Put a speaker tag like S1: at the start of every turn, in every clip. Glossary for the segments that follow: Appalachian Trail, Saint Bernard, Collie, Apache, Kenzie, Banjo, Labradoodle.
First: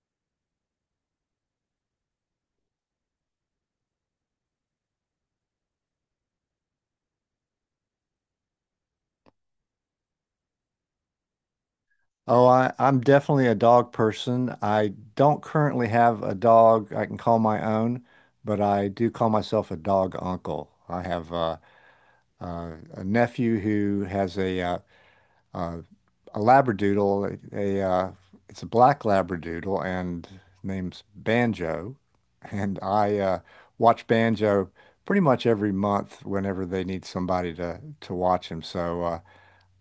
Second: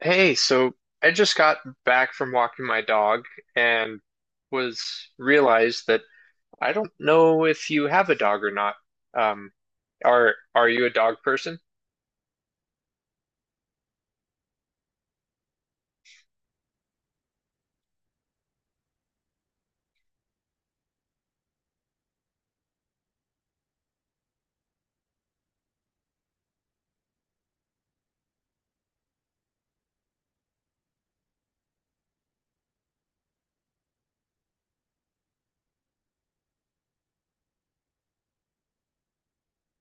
S1: Hey, so I just got back from walking my dog and was realized that I don't know if you have a dog or not. Um, are you a dog person?
S2: Oh, I'm definitely a dog person. I don't currently have a dog I can call my own, but I do call myself a dog uncle. I have a nephew who has uh, a Labradoodle, a it's a black Labradoodle and name's Banjo, and I watch Banjo pretty much every month whenever they need somebody to watch him. So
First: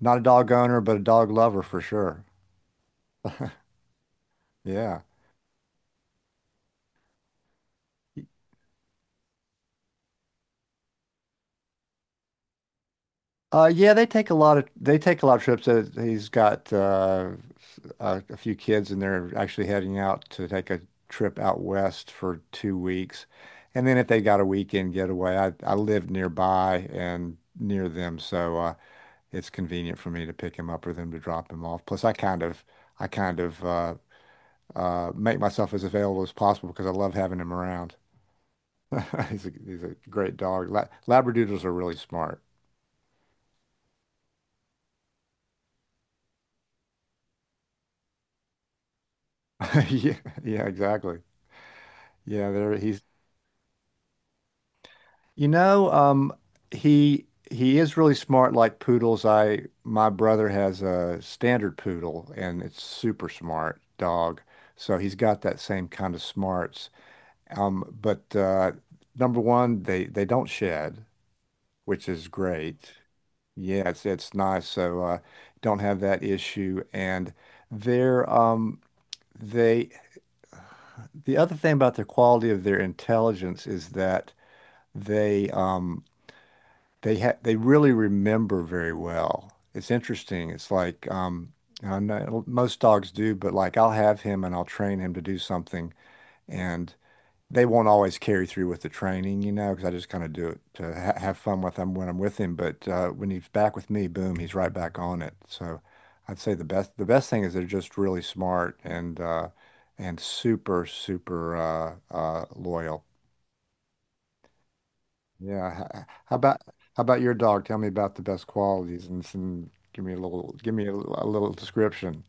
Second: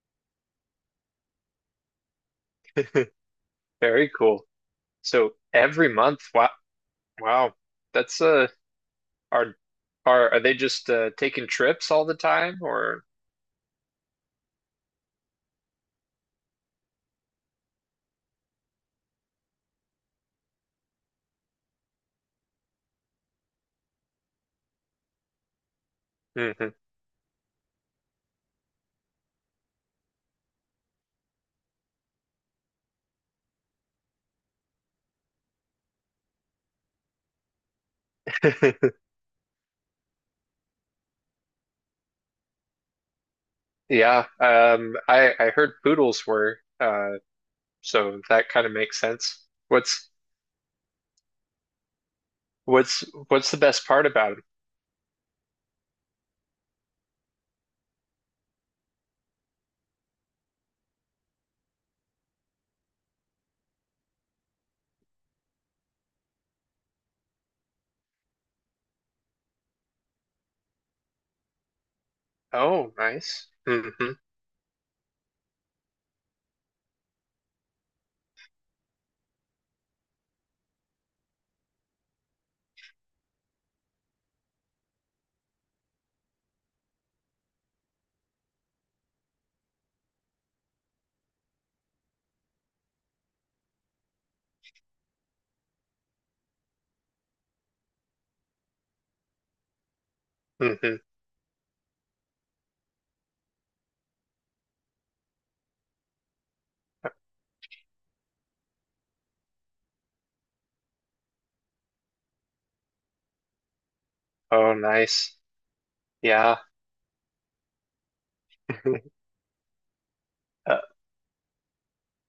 S2: not a dog owner, but a dog lover for sure.
S1: Very cool.
S2: Yeah.
S1: So every month, wow, wow, that's are are they just taking trips all the time or?
S2: Yeah, they take a lot of they take a lot of trips. He's got a few kids, and they're actually heading out to take a trip out west for 2 weeks. And then if they got a weekend getaway, I live
S1: Mhm.
S2: nearby and near them, so it's convenient for me to pick him up or them to drop him off. Plus, I kind of make myself as available as possible because I love having him around. He's a great dog. La Labradoodles are really smart.
S1: Yeah, I heard poodles were, so that kind of makes sense. What's
S2: Yeah, yeah, exactly. Yeah, there he's
S1: what's what's the best part about 'em?
S2: you know, he is really smart like poodles. I my brother has a standard poodle and it's super smart dog. So he's got that same kind of smarts. But number one, they don't shed, which is
S1: Oh,
S2: great.
S1: nice.
S2: Yeah, it's
S1: Hmm.
S2: it's nice. So don't have that issue, and their um they the other thing about the quality of their intelligence is that they um they really remember very well. It's interesting. It's like I know most dogs do, but like I'll have him and I'll train him to do something, and they won't always carry through with the training, because I just kind of do it to
S1: Hmm.
S2: ha have fun with him when I'm with him. But when he's back with me, boom, he's right back on it. So I'd say the best thing is they're just really smart and super super loyal.
S1: Oh, nice.
S2: Yeah. h- h- How
S1: Yeah.
S2: about how about your dog? Tell me about the best qualities, and some give me a little give
S1: Uh,
S2: me a, l- a little description.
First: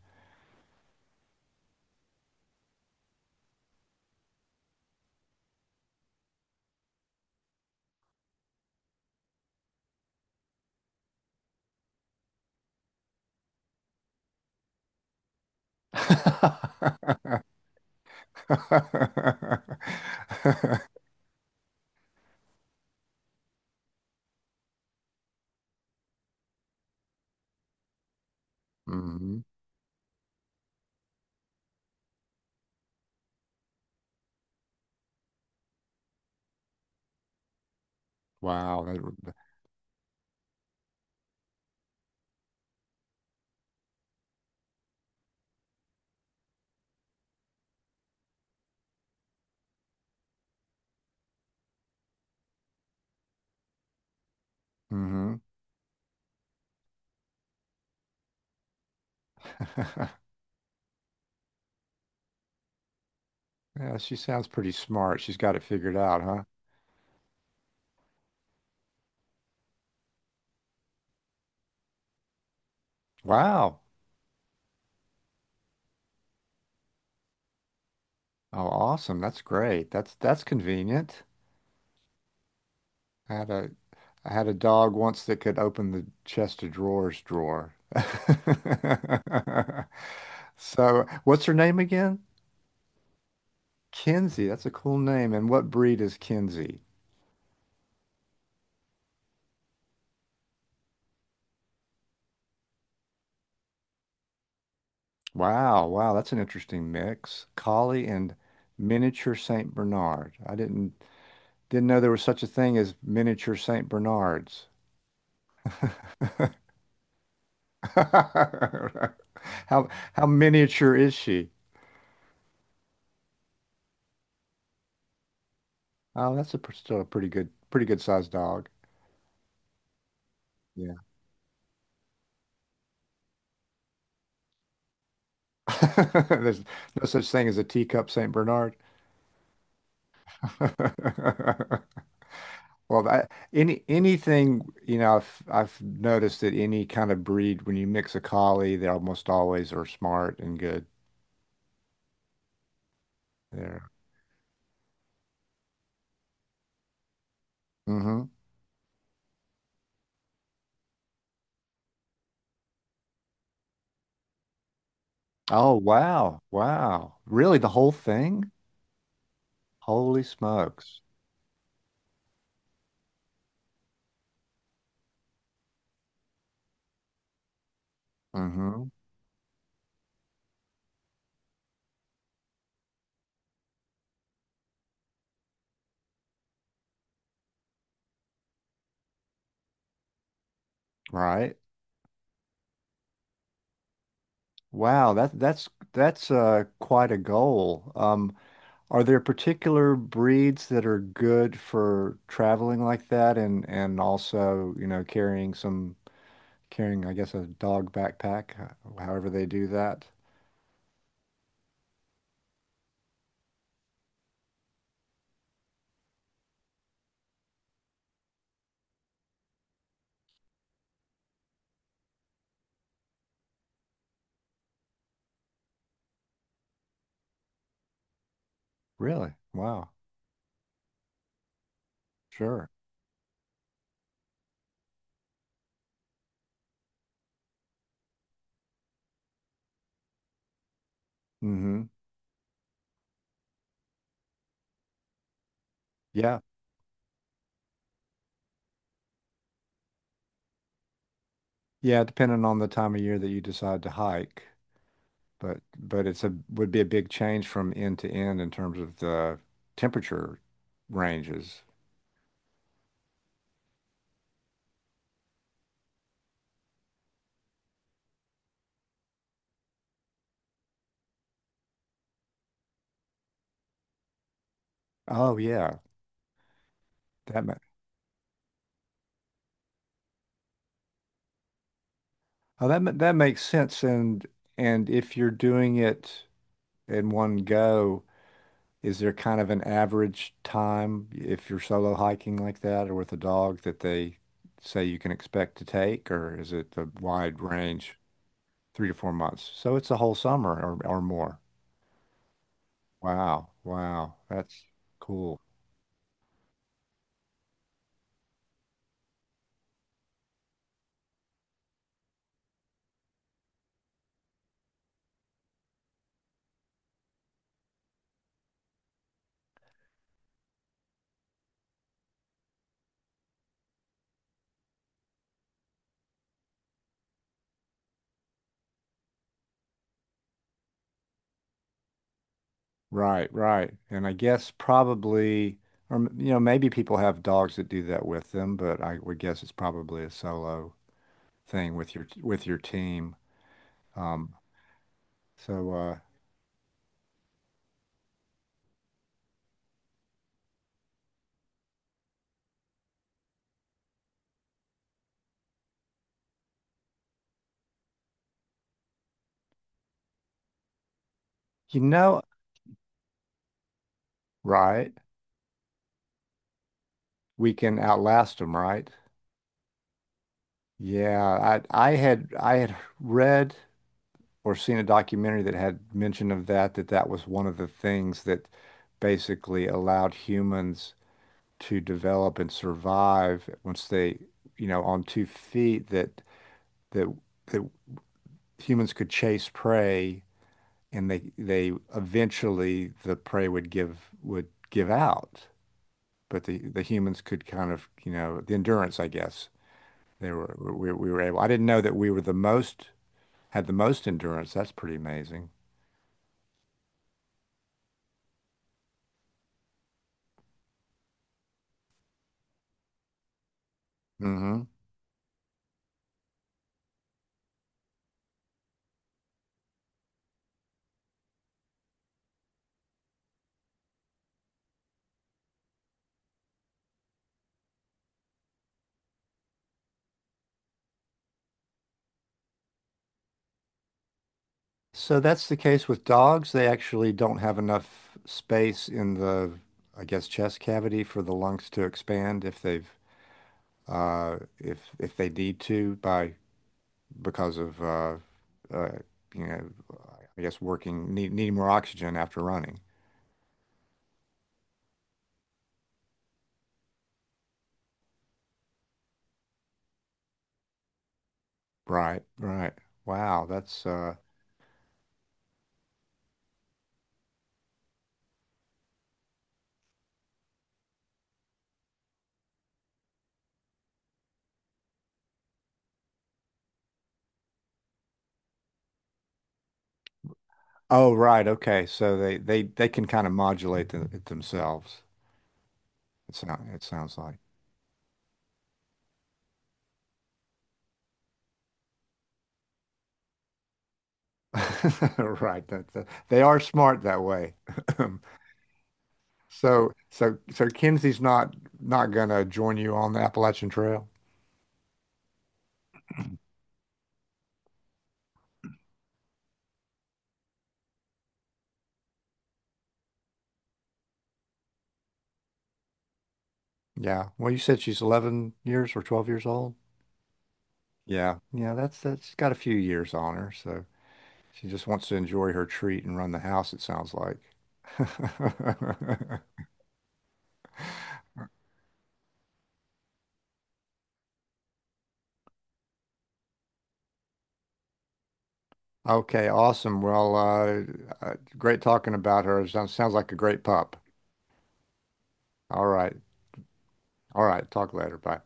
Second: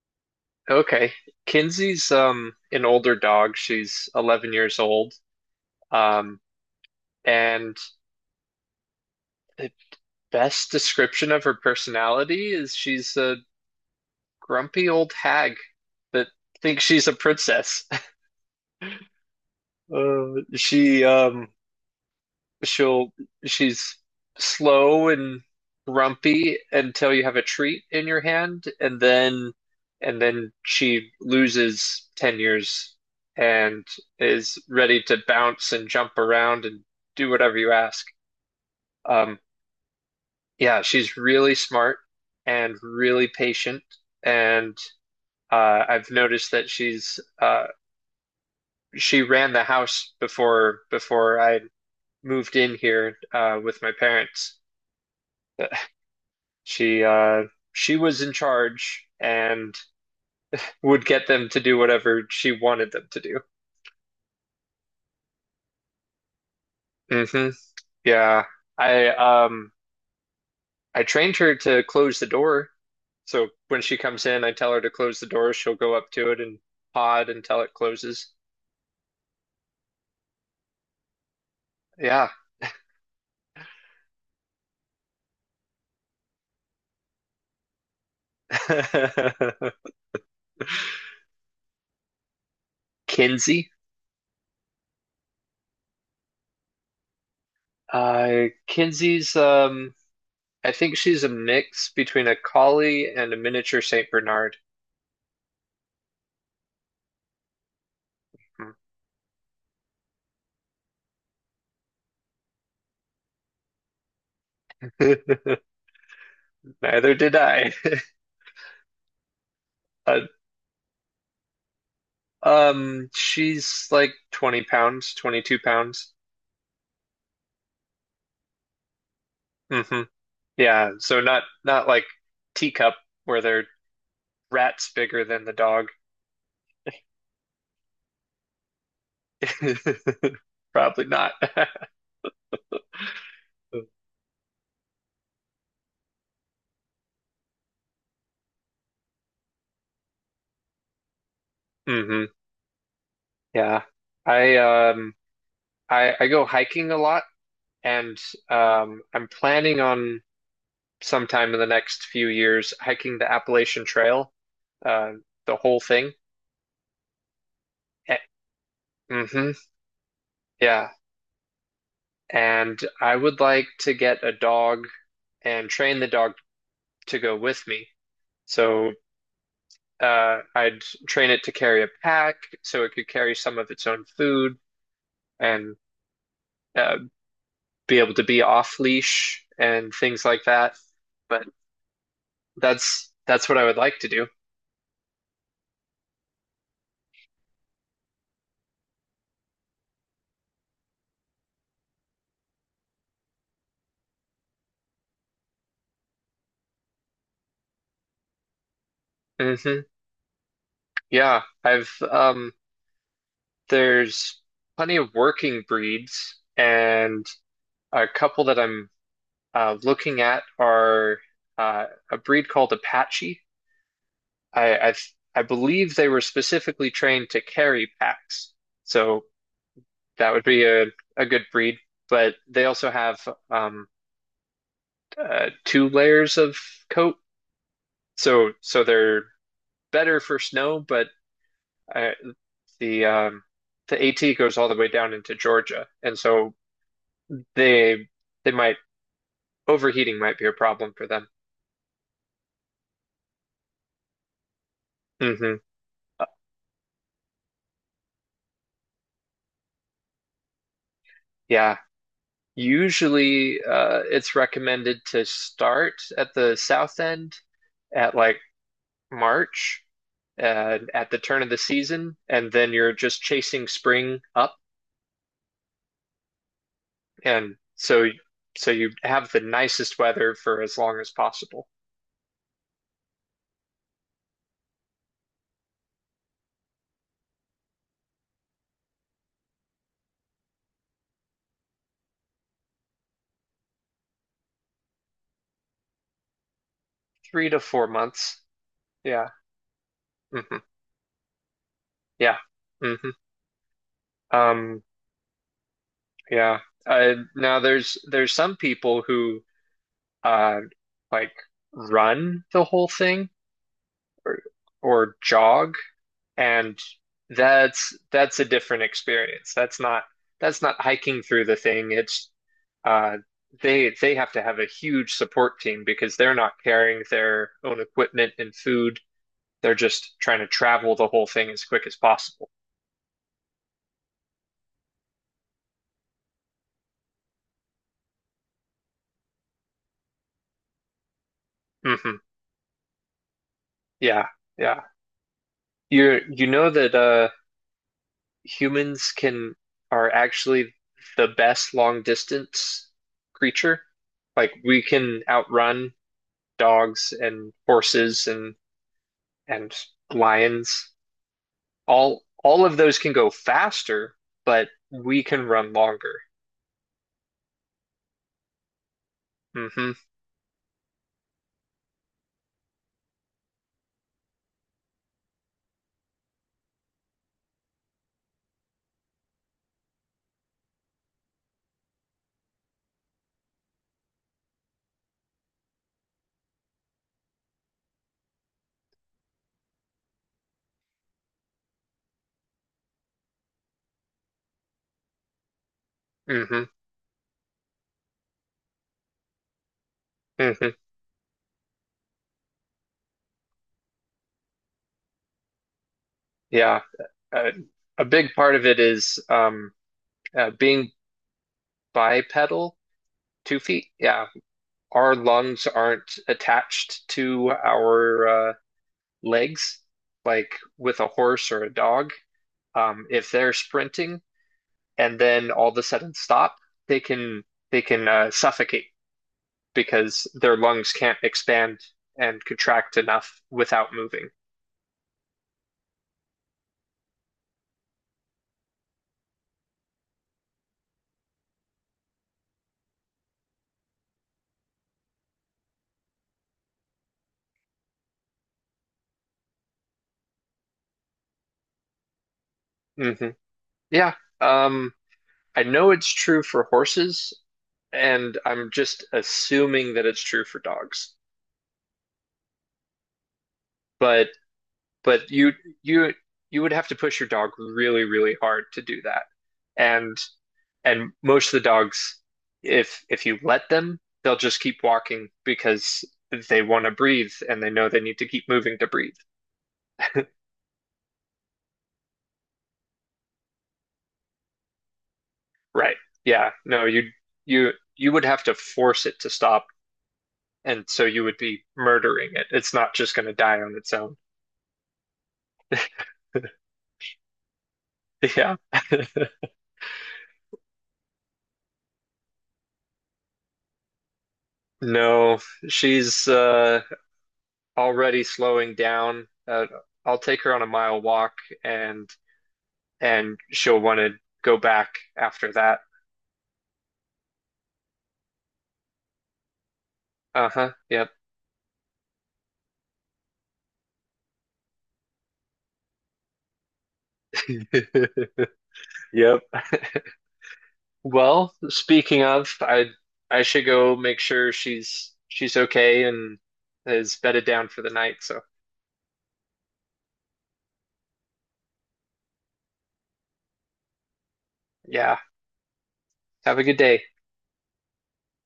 S1: okay. Kinsey's an older dog. She's 11 years old. Um, and the best description of her personality is she's a grumpy old hag that thinks she's a princess. Uh, she um She'll she's slow and grumpy until you have a treat in your hand, and
S2: Hmm.
S1: then she loses 10 years and is ready to bounce and jump around and do whatever you ask.
S2: Wow. That.
S1: Um, yeah, she's really smart and really patient, and I've noticed that she ran the house before I moved in here with my parents.
S2: Mm-hmm.
S1: Uh, She she was in charge and would get them to do whatever she wanted them to do.
S2: Yeah, she sounds pretty smart. She's got it figured out, huh?
S1: Hmm. Yeah. I um I trained her to close the door. So
S2: Wow.
S1: when she comes in, I tell her to close the door. She'll go up to it and pod until it closes.
S2: Oh, awesome. That's great. That's convenient.
S1: Yeah.
S2: I had a I had a dog once that could open the chest of drawers drawer. So, what's her name again?
S1: Kinsey.
S2: Kenzie. That's a cool name. And what breed is Kenzie?
S1: Kinsey's I think she's a mix between a collie and a miniature Saint Bernard.
S2: Wow, wow, that's an interesting mix. Collie and miniature Saint Bernard. I didn't know there was such a thing as miniature Saint Bernards.
S1: Neither did I.
S2: How
S1: Uh,
S2: how miniature is she?
S1: She's like 20 pounds, 22 pounds.
S2: Oh, that's still a pretty good sized dog.
S1: Hmm. Yeah,
S2: Yeah.
S1: so not like teacup where they're rats bigger than the dog.
S2: There's no such thing as a teacup Saint Bernard.
S1: Probably not.
S2: Well, that, any anything, I've noticed that any kind of breed, when you mix a collie, they almost always are smart and good.
S1: Hmm. Yeah.
S2: There.
S1: I um I go hiking a lot and
S2: Mm-hmm.
S1: I'm planning on sometime in the next few years hiking the Appalachian Trail, uh the
S2: Oh,
S1: whole thing.
S2: wow. Wow. Really, the whole thing?
S1: Hmm.
S2: Holy
S1: Yeah.
S2: smokes.
S1: And I would like to get a dog and train the dog to go with me.
S2: Mm-hmm.
S1: So I'd train it to carry a pack so it could carry some of its own food and uh, be able to be off leash and things like that. But
S2: Right.
S1: that's what I would like to do.
S2: Wow, that that's quite a goal. Are there particular breeds that are good for traveling like that and also, carrying, I guess, a dog backpack, however they do
S1: Hmm.
S2: that.
S1: Yeah, I've there's plenty of working breeds, and a couple that I'm looking at are uh, a breed called Apache. I I I believe they were specifically trained to carry packs, so
S2: Really? Wow.
S1: that would be a good breed. But they
S2: Sure.
S1: also have um two layers of coat, so they're better for snow. But
S2: Mm-hmm.
S1: uh, the um the AT goes all the way down into Georgia, and
S2: Yeah.
S1: so they they might overheating might be a problem for them.
S2: Yeah, depending on the time of year that you decide to hike,
S1: Hmm.
S2: but it's a would be a big change from end to end in terms of the temperature ranges.
S1: Yeah. Usually, it's recommended to start at the south end at like March, at the turn of the season, and then you're just chasing spring up,
S2: Oh yeah, that ma
S1: and so you have the nicest weather for as long as possible.
S2: oh that ma that makes sense. And if you're doing it in one go, is there kind of an average time if you're solo hiking like that or with a dog that they say you can expect to take, or is it a wide
S1: Three to four
S2: range,
S1: months.
S2: three to four
S1: Yeah.
S2: months? So it's a whole
S1: Hmm.
S2: summer or more.
S1: Yeah. Hmm.
S2: Wow. Wow. That's
S1: Um,
S2: cool.
S1: yeah. Now there's some people who uh like run the whole thing or jog. And that's a different experience. That's not hiking through the thing. It's uh they have to have a huge support team because they're not carrying their own equipment and food. They're just trying to travel the whole thing as quick as possible.
S2: Right, right. And I guess probably, or m- you know, maybe people have dogs that do that with them, but I would guess it's probably a solo thing with your
S1: Hmm.
S2: with your team.
S1: Yeah,
S2: Um,
S1: yeah.
S2: so
S1: You know that humans can are actually the best long distance creature. Like we can outrun dogs and horses and lions.
S2: you know,
S1: All of those can go faster, but
S2: right,
S1: we can run longer.
S2: we can outlast them, right?
S1: Hmm.
S2: Yeah, I had read or seen a documentary that had mention of that was one of the things that basically allowed humans to develop and survive once they, on 2 feet that that humans could chase prey, and they eventually the prey would give out. But the
S1: Hmm.
S2: the humans could kind of, the endurance, I guess. They were
S1: Hmm.
S2: we, we were able. I didn't know that we were the most had the most endurance. That's pretty amazing.
S1: Yeah. Uh, a big part of it is being bipedal, two feet. Yeah.
S2: hmm
S1: Our lungs aren't attached to our legs like with a horse or a dog. If they're sprinting and then all of a sudden stop, they can they can suffocate because their lungs can't expand and contract enough without moving.
S2: So that's the case with dogs. They actually don't have enough space in the, I guess, chest cavity for the lungs to expand if they need to by because of uh, you know, I guess needing more oxygen after running.
S1: Hmm. Yeah. Um, I know it's true for horses, and I'm just assuming that it's true for dogs.
S2: Right, right. Wow, that's
S1: But but you you you would have to push your dog really, really hard to do that. And most of the dogs, if you let them, they'll just keep walking because they want to breathe and they know they need to keep moving to breathe.
S2: oh, right, okay. So they can kind of modulate it themselves.
S1: Right.
S2: It
S1: Yeah.
S2: sound, it
S1: No,
S2: sounds like.
S1: you you would have to force it to stop, and so you would be murdering it. It's not just going to die on its own.
S2: Right. They are smart that way.
S1: Yeah.
S2: So Kinsey's not gonna join you on the Appalachian Trail.
S1: No, she's already slowing down. I'll take her on a mile walk and she'll want to go back after that.
S2: Yeah. Well, you said she's 11 years or 12 years old.
S1: Uh-huh. Yep.
S2: Yeah. Yeah, that's got a few years on her, so she just wants to enjoy her treat and run the house, it sounds like.
S1: Yep. Well, speaking of, I should go make sure she's okay and is bedded down for the night, so
S2: Okay, awesome. Well, great talking about her. Sounds like a great pup.
S1: yeah.
S2: All right.
S1: Have a good day.
S2: All right. Talk later. Bye.